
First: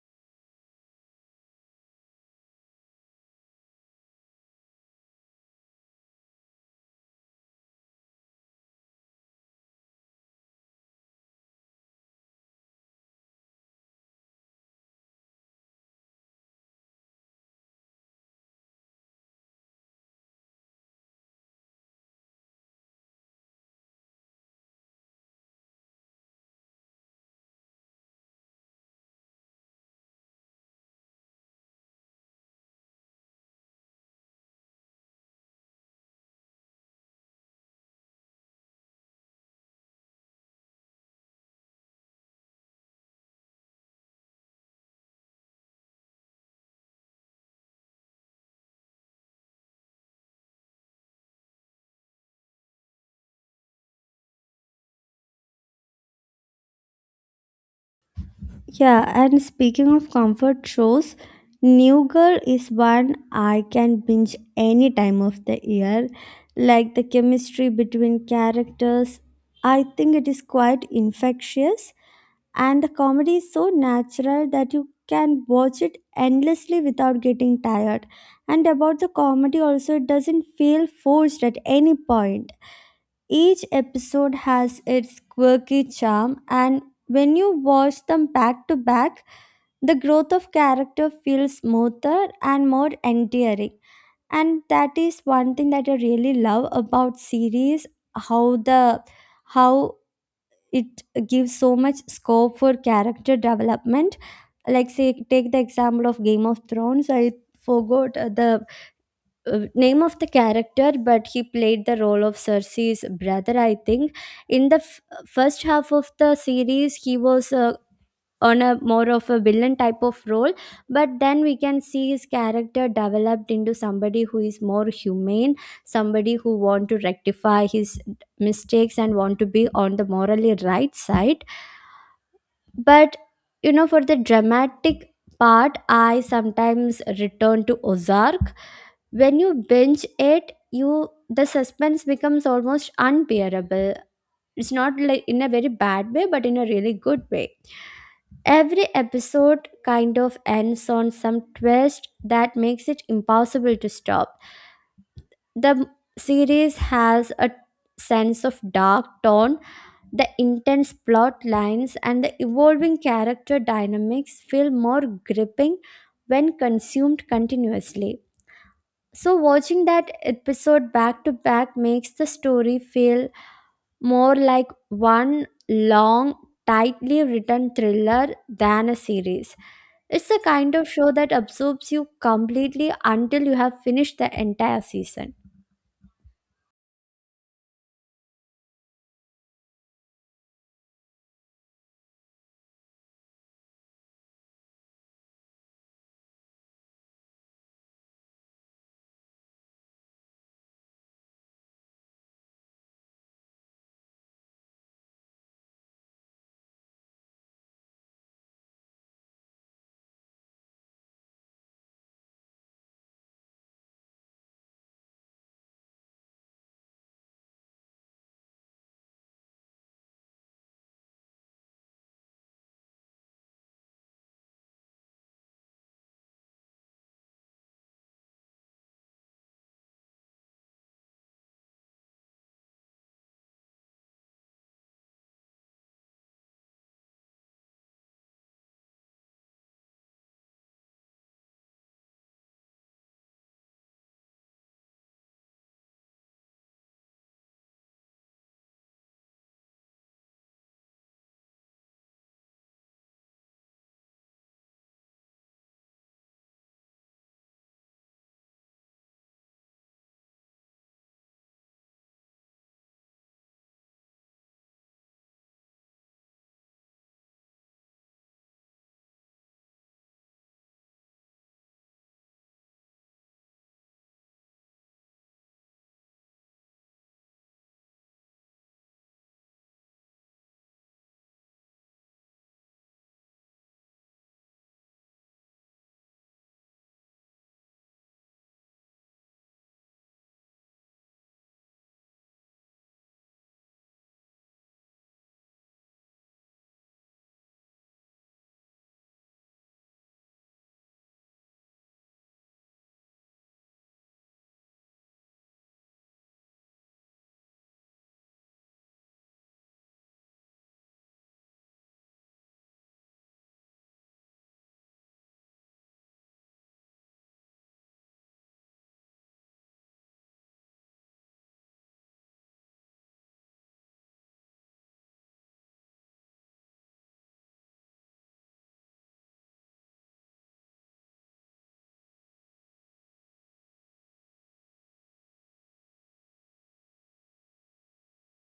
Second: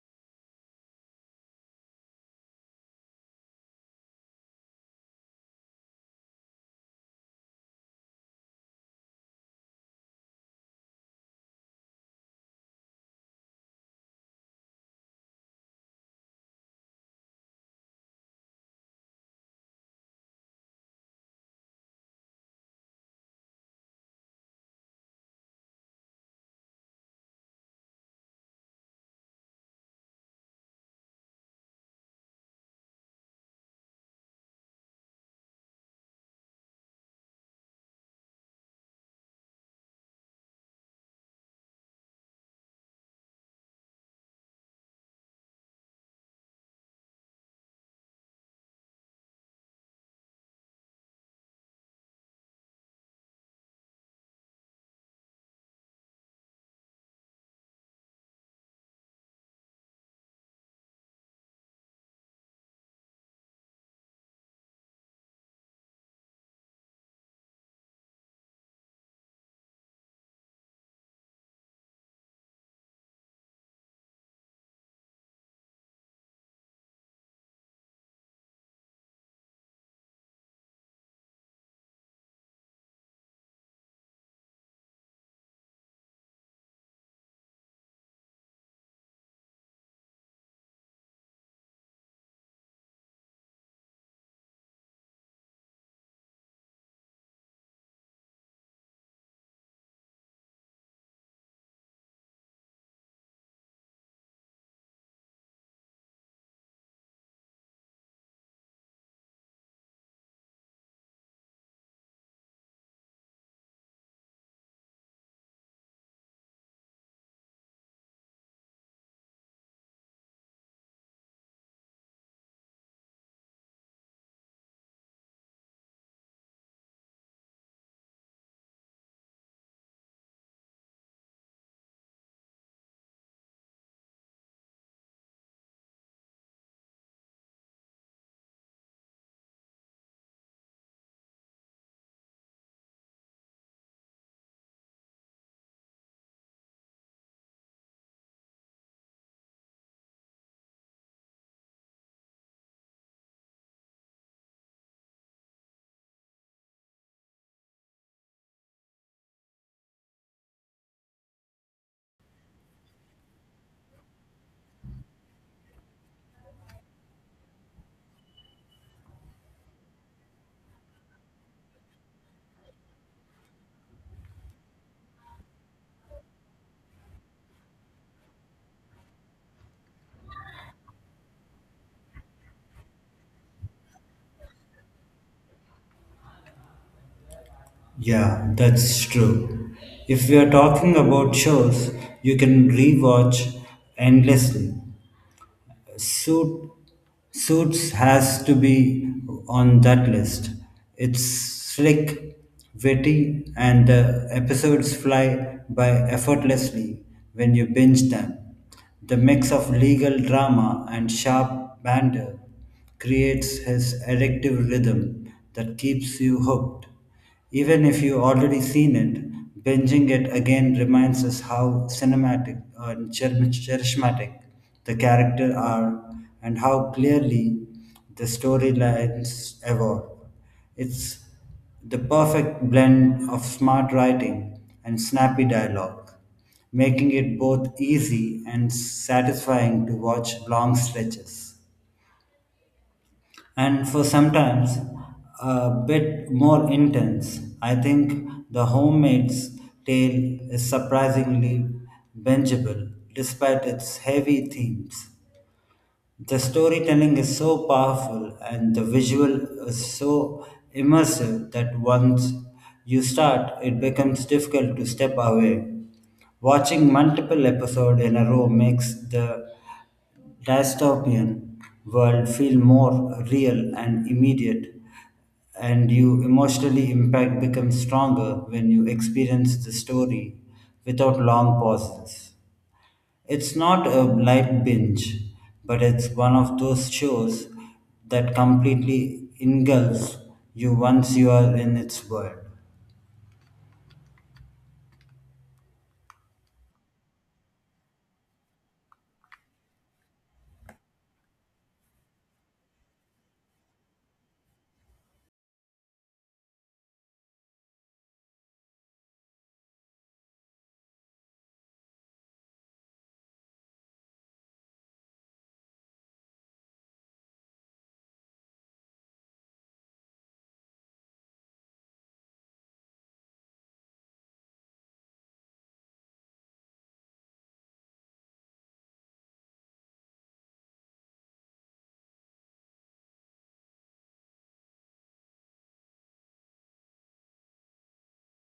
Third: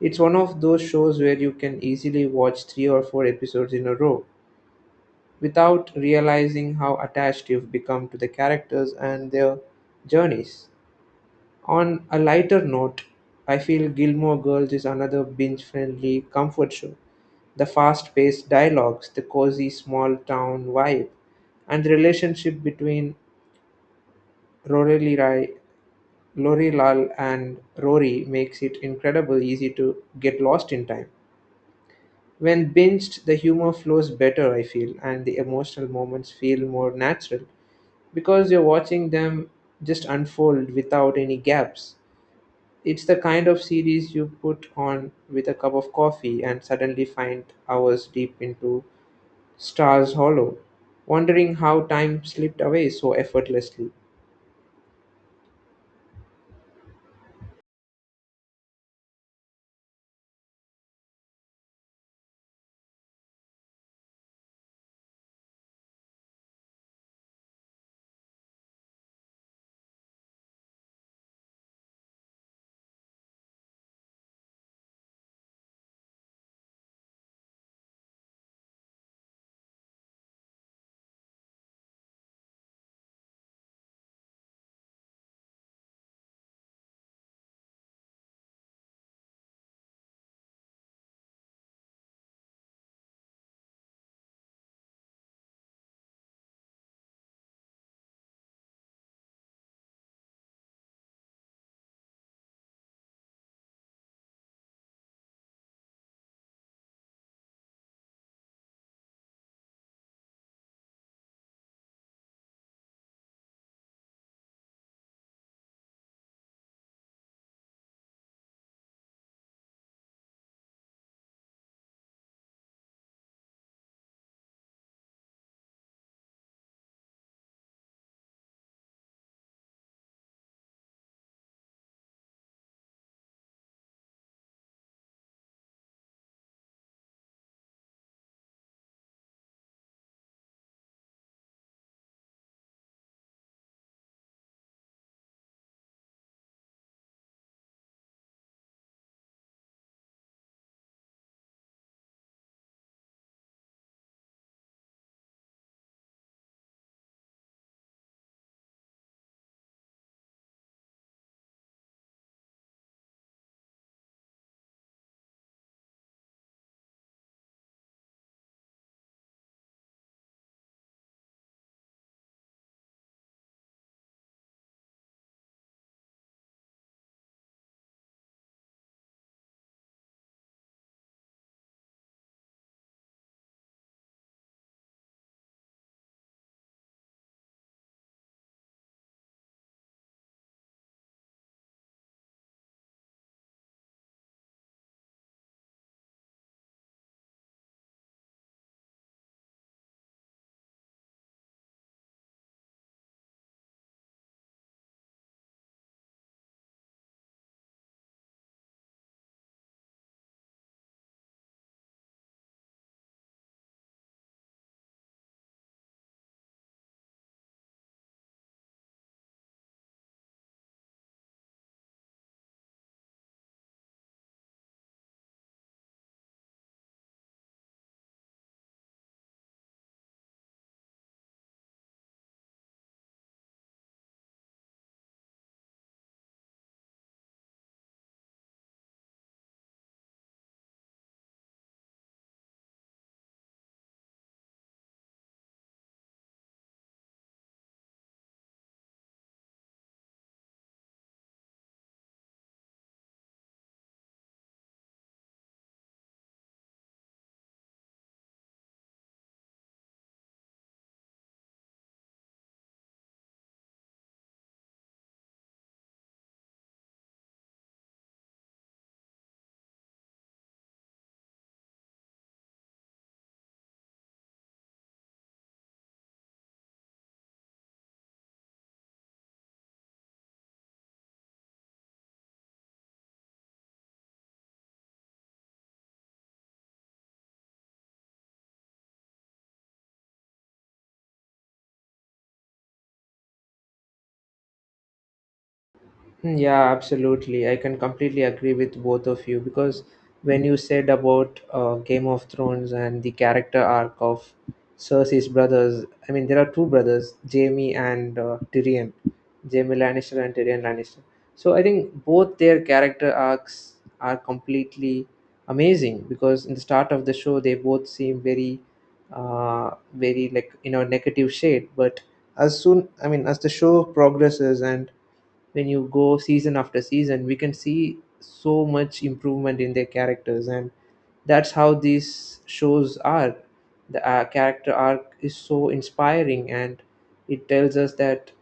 A: It's one of those shows where you can easily watch three or four episodes in a row without realizing how attached you've become to the characters and their journeys. On a lighter note, I feel Gilmore Girls is another binge friendly comfort show. The fast paced dialogues, the cozy small town vibe, and the relationship between Rory Rai- Lori Lal and Rory makes it incredibly easy to get lost in time. When binged, the humor flows better, I feel, and the emotional moments feel more natural because you're watching them just unfold without any gaps. It's the kind of series you put on with a cup of coffee and suddenly find hours deep into Stars Hollow, wondering how time slipped away so effortlessly.
B: Yeah, and speaking of comfort shows, New Girl is one I can binge any time of the year. Like the chemistry between characters, I think it is quite infectious. And the comedy is so natural that you can watch it endlessly without getting tired. And about the comedy, also, it doesn't feel forced at any point. Each episode has its quirky charm, and when you watch them back to back, the growth of character feels smoother and more endearing. And that is one thing that I really love about series, how the how it gives so much scope for character development. Like say take the example of Game of Thrones. I forgot the name of the character, but he played the role of Cersei's brother, I think. In the first half of the series, he was on a more of a villain type of role, but then we can see his character developed into somebody who is more humane, somebody who want to rectify his mistakes and want to be on the morally right side. But you know, for the dramatic part, I sometimes return to Ozark. When you binge it, you the suspense becomes almost unbearable. It's not like in a very bad way, but in a really good way. Every episode kind of ends on some twist that makes it impossible to stop. The series has a sense of dark tone, the intense plot lines and the evolving character dynamics feel more gripping when consumed continuously. So, watching that episode back to back makes the story feel more like one long, tightly written thriller than a series. It's the kind of show that absorbs you completely until you have finished the entire season.
C: Yeah, that's true. If we are talking about shows, you can rewatch endlessly. Suit, Suits has to be on that list. It's slick, witty, and the episodes fly by effortlessly when you binge them. The mix of legal drama and sharp banter creates his addictive rhythm that keeps you hooked. Even if you already seen it, binging it again reminds us how cinematic and charismatic the characters are and how clearly the storylines evolve. It's the perfect blend of smart writing and snappy dialogue, making it both easy and satisfying to watch long stretches and for sometimes a bit more intense. I think the homemade's tale is surprisingly bingeable despite its heavy themes. The storytelling is so powerful and the visual is so immersive that once you start, it becomes difficult to step away. Watching multiple episodes in a row makes the dystopian world feel more real and immediate, and you emotionally impact becomes stronger when you experience the story without long pauses. It's not a light binge, but it's one of those shows that completely engulfs you once you are in its world.
A: Hmm, yeah, absolutely. I can completely agree with both of you because when you said about Game of Thrones and the character arc of Cersei's brothers, I mean, there are two brothers, Jamie and Tyrion, Jamie Lannister and Tyrion Lannister. So I think both their character arcs are completely amazing because in the start of the show, they both seem very, like, you know, negative shade. But as soon, I mean, as the show progresses and when you go season after season, we can see so much improvement in their characters, and that's how these shows are. The character arc is so inspiring, and it tells us that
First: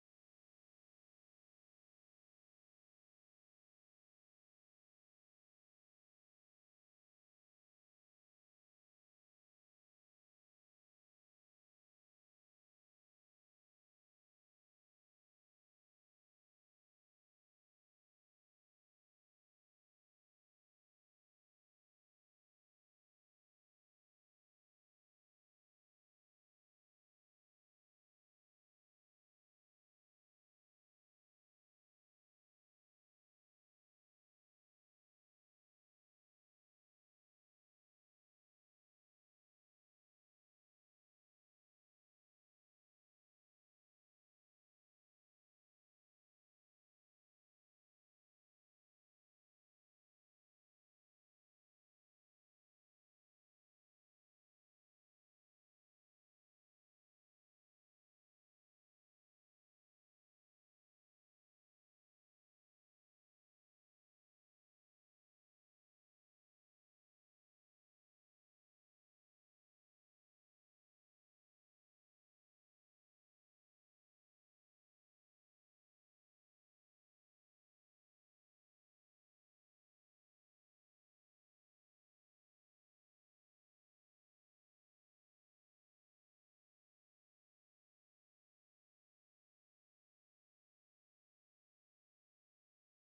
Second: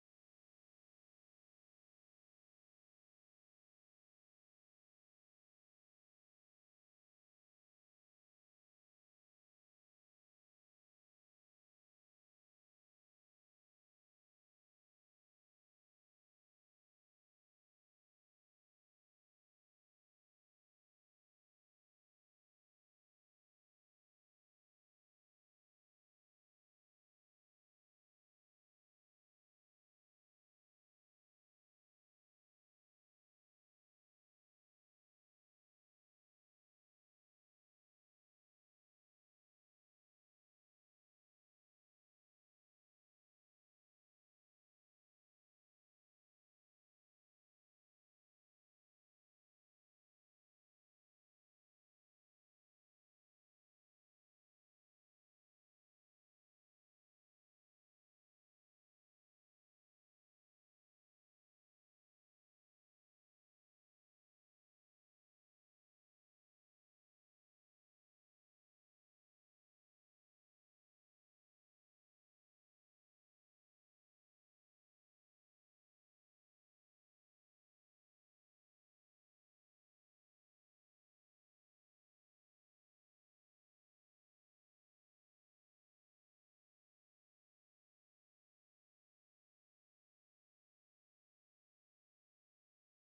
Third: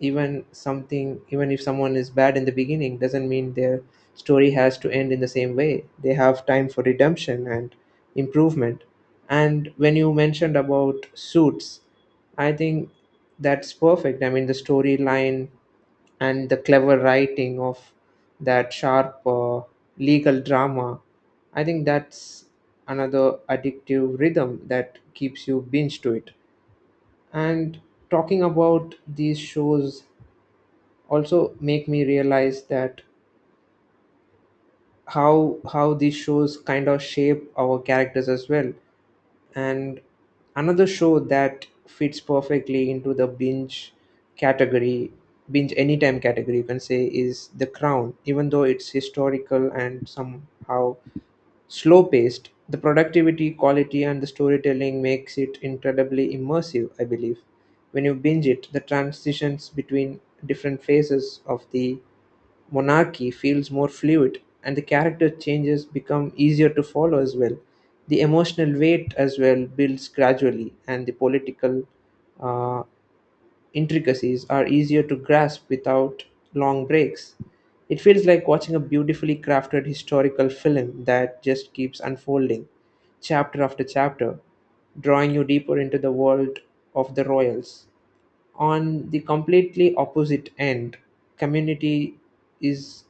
A: even even if someone is bad in the beginning, doesn't mean their story has to end in the same way. They have time for redemption and improvement. And when you mentioned about suits, I think that's perfect. I mean, the storyline and the clever writing of that sharp legal drama, I think that's another addictive rhythm that keeps you binge to it. And talking about these shows also make me realize that how these shows kind of shape our characters as well. And another show that fits perfectly into the category, binge anytime category, you can say, is The Crown. Even though it's historical and somehow slow paced, the productivity, quality, and the storytelling makes it incredibly immersive, I believe. When you binge it, the transitions between different phases of the monarchy feels more fluid and the character changes become easier to follow as well. The emotional weight as well builds gradually, and the political uh, intricacies are easier to grasp without long breaks. It feels like watching a beautifully crafted historical film that just keeps unfolding chapter after chapter, drawing you deeper into the world of the royals. On the completely opposite end, Community is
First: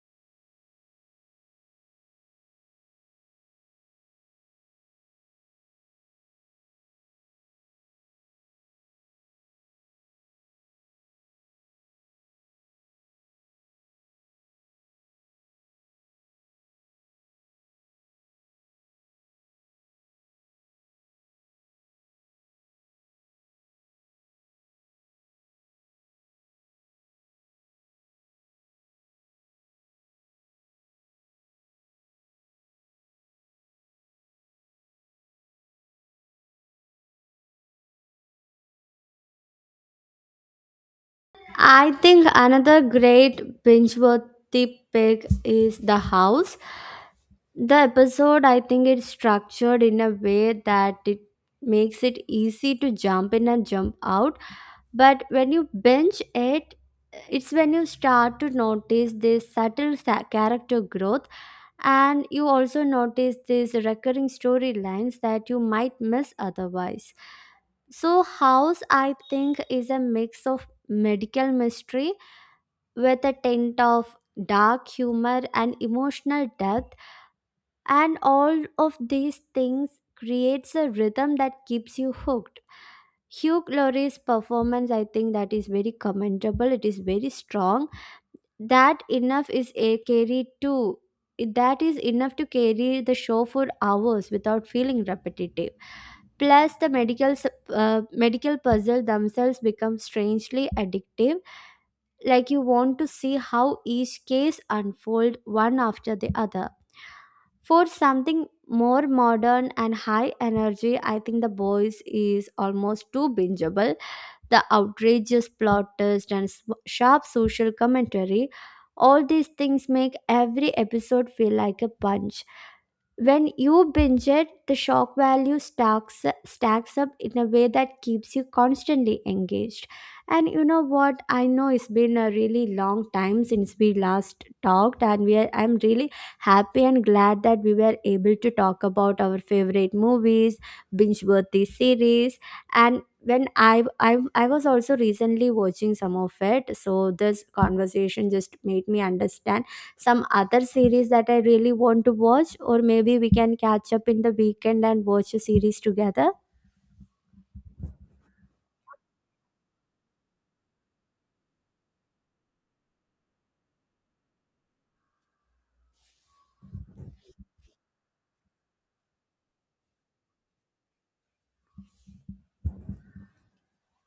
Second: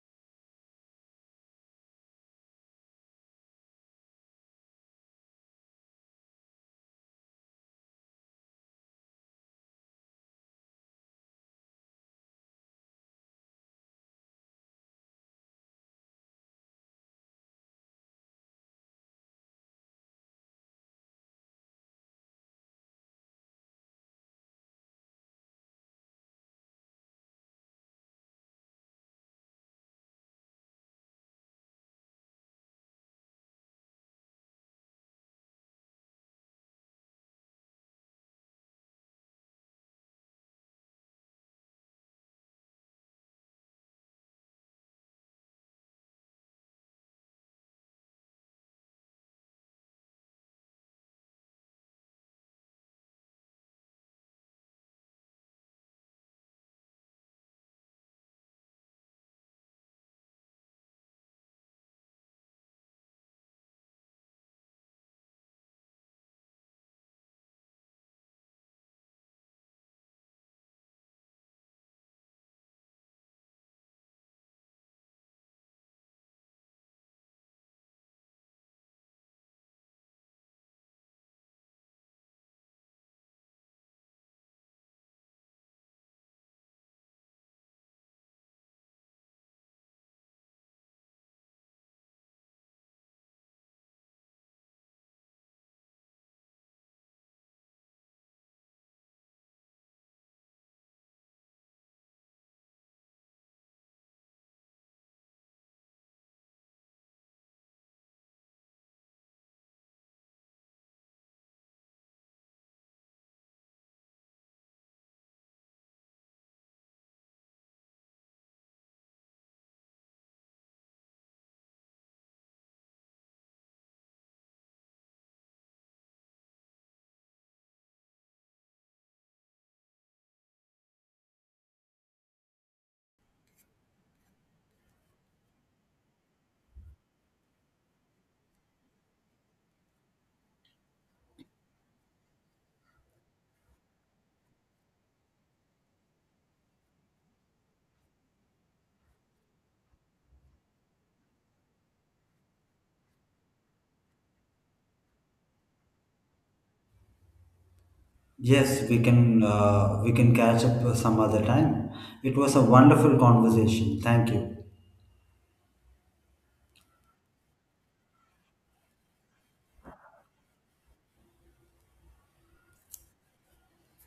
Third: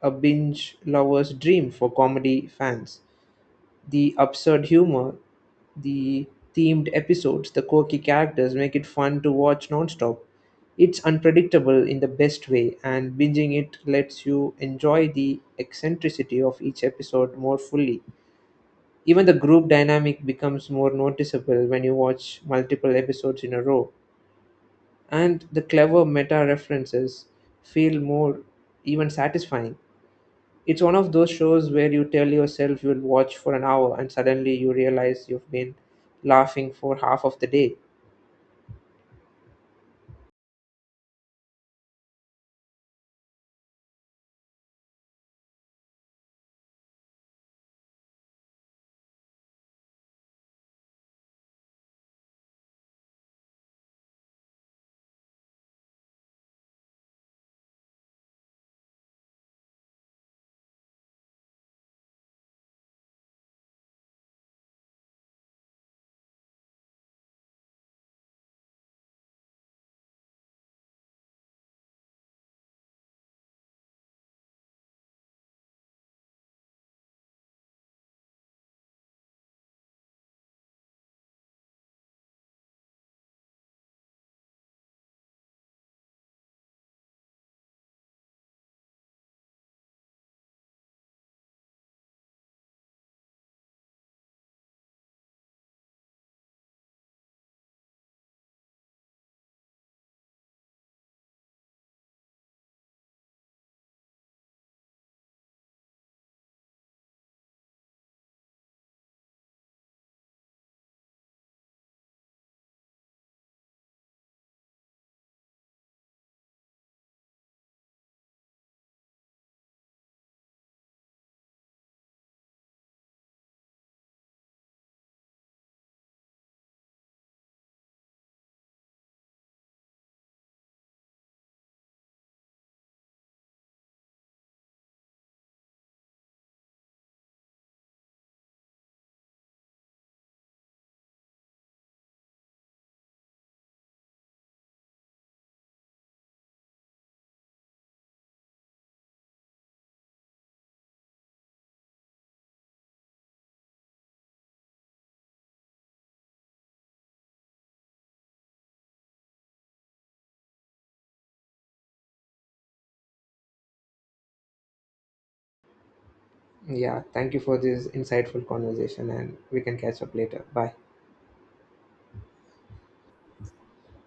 A: a binge lover's dream for comedy fans. The absurd humor, the themed episodes, the quirky characters make it fun to watch nonstop. It's unpredictable in the best way, and binging it lets you enjoy the eccentricity of each episode more fully. Even the group dynamic becomes more noticeable when you watch multiple episodes in a row and the clever meta references feel more even satisfying. It's one of those shows where you tell yourself you'll watch for an hour and suddenly you realize you've been laughing for half of the day.
B: I think another great binge worthy pick is The House. The episode, I think, it's structured in a way that it makes it easy to jump in and jump out. But when you binge it, it's when you start to notice this subtle character growth, and you also notice these recurring storylines that you might miss otherwise. So, House, I think, is a mix of medical mystery with a tint of dark humor and emotional depth, and all of these things creates a rhythm that keeps you hooked. Hugh Laurie's performance, I think, that is very commendable. It is very strong. that enough is a carry too that is enough to carry the show for hours without feeling repetitive. Plus the medical puzzle themselves become strangely addictive. Like you want to see how each case unfold one after the other. For something more modern and high energy, I think The Boys is almost too bingeable. The outrageous plot twist and sharp social commentary, all these things make every episode feel like a punch. When you binge it, the shock value stacks up in a way that keeps you constantly engaged. And you know what? I know it's been a really long time since we last talked, and I'm really happy and glad that we were able to talk about our favorite movies, binge-worthy series, and when I was also recently watching some of it, so this conversation just made me understand some other series that I really want to watch, or maybe we can catch up in the weekend and watch a series together.
C: Yes, we can catch up some other time. It was a wonderful conversation. Thank you.
A: Yeah, thank you for this insightful conversation and we can catch up later. Bye.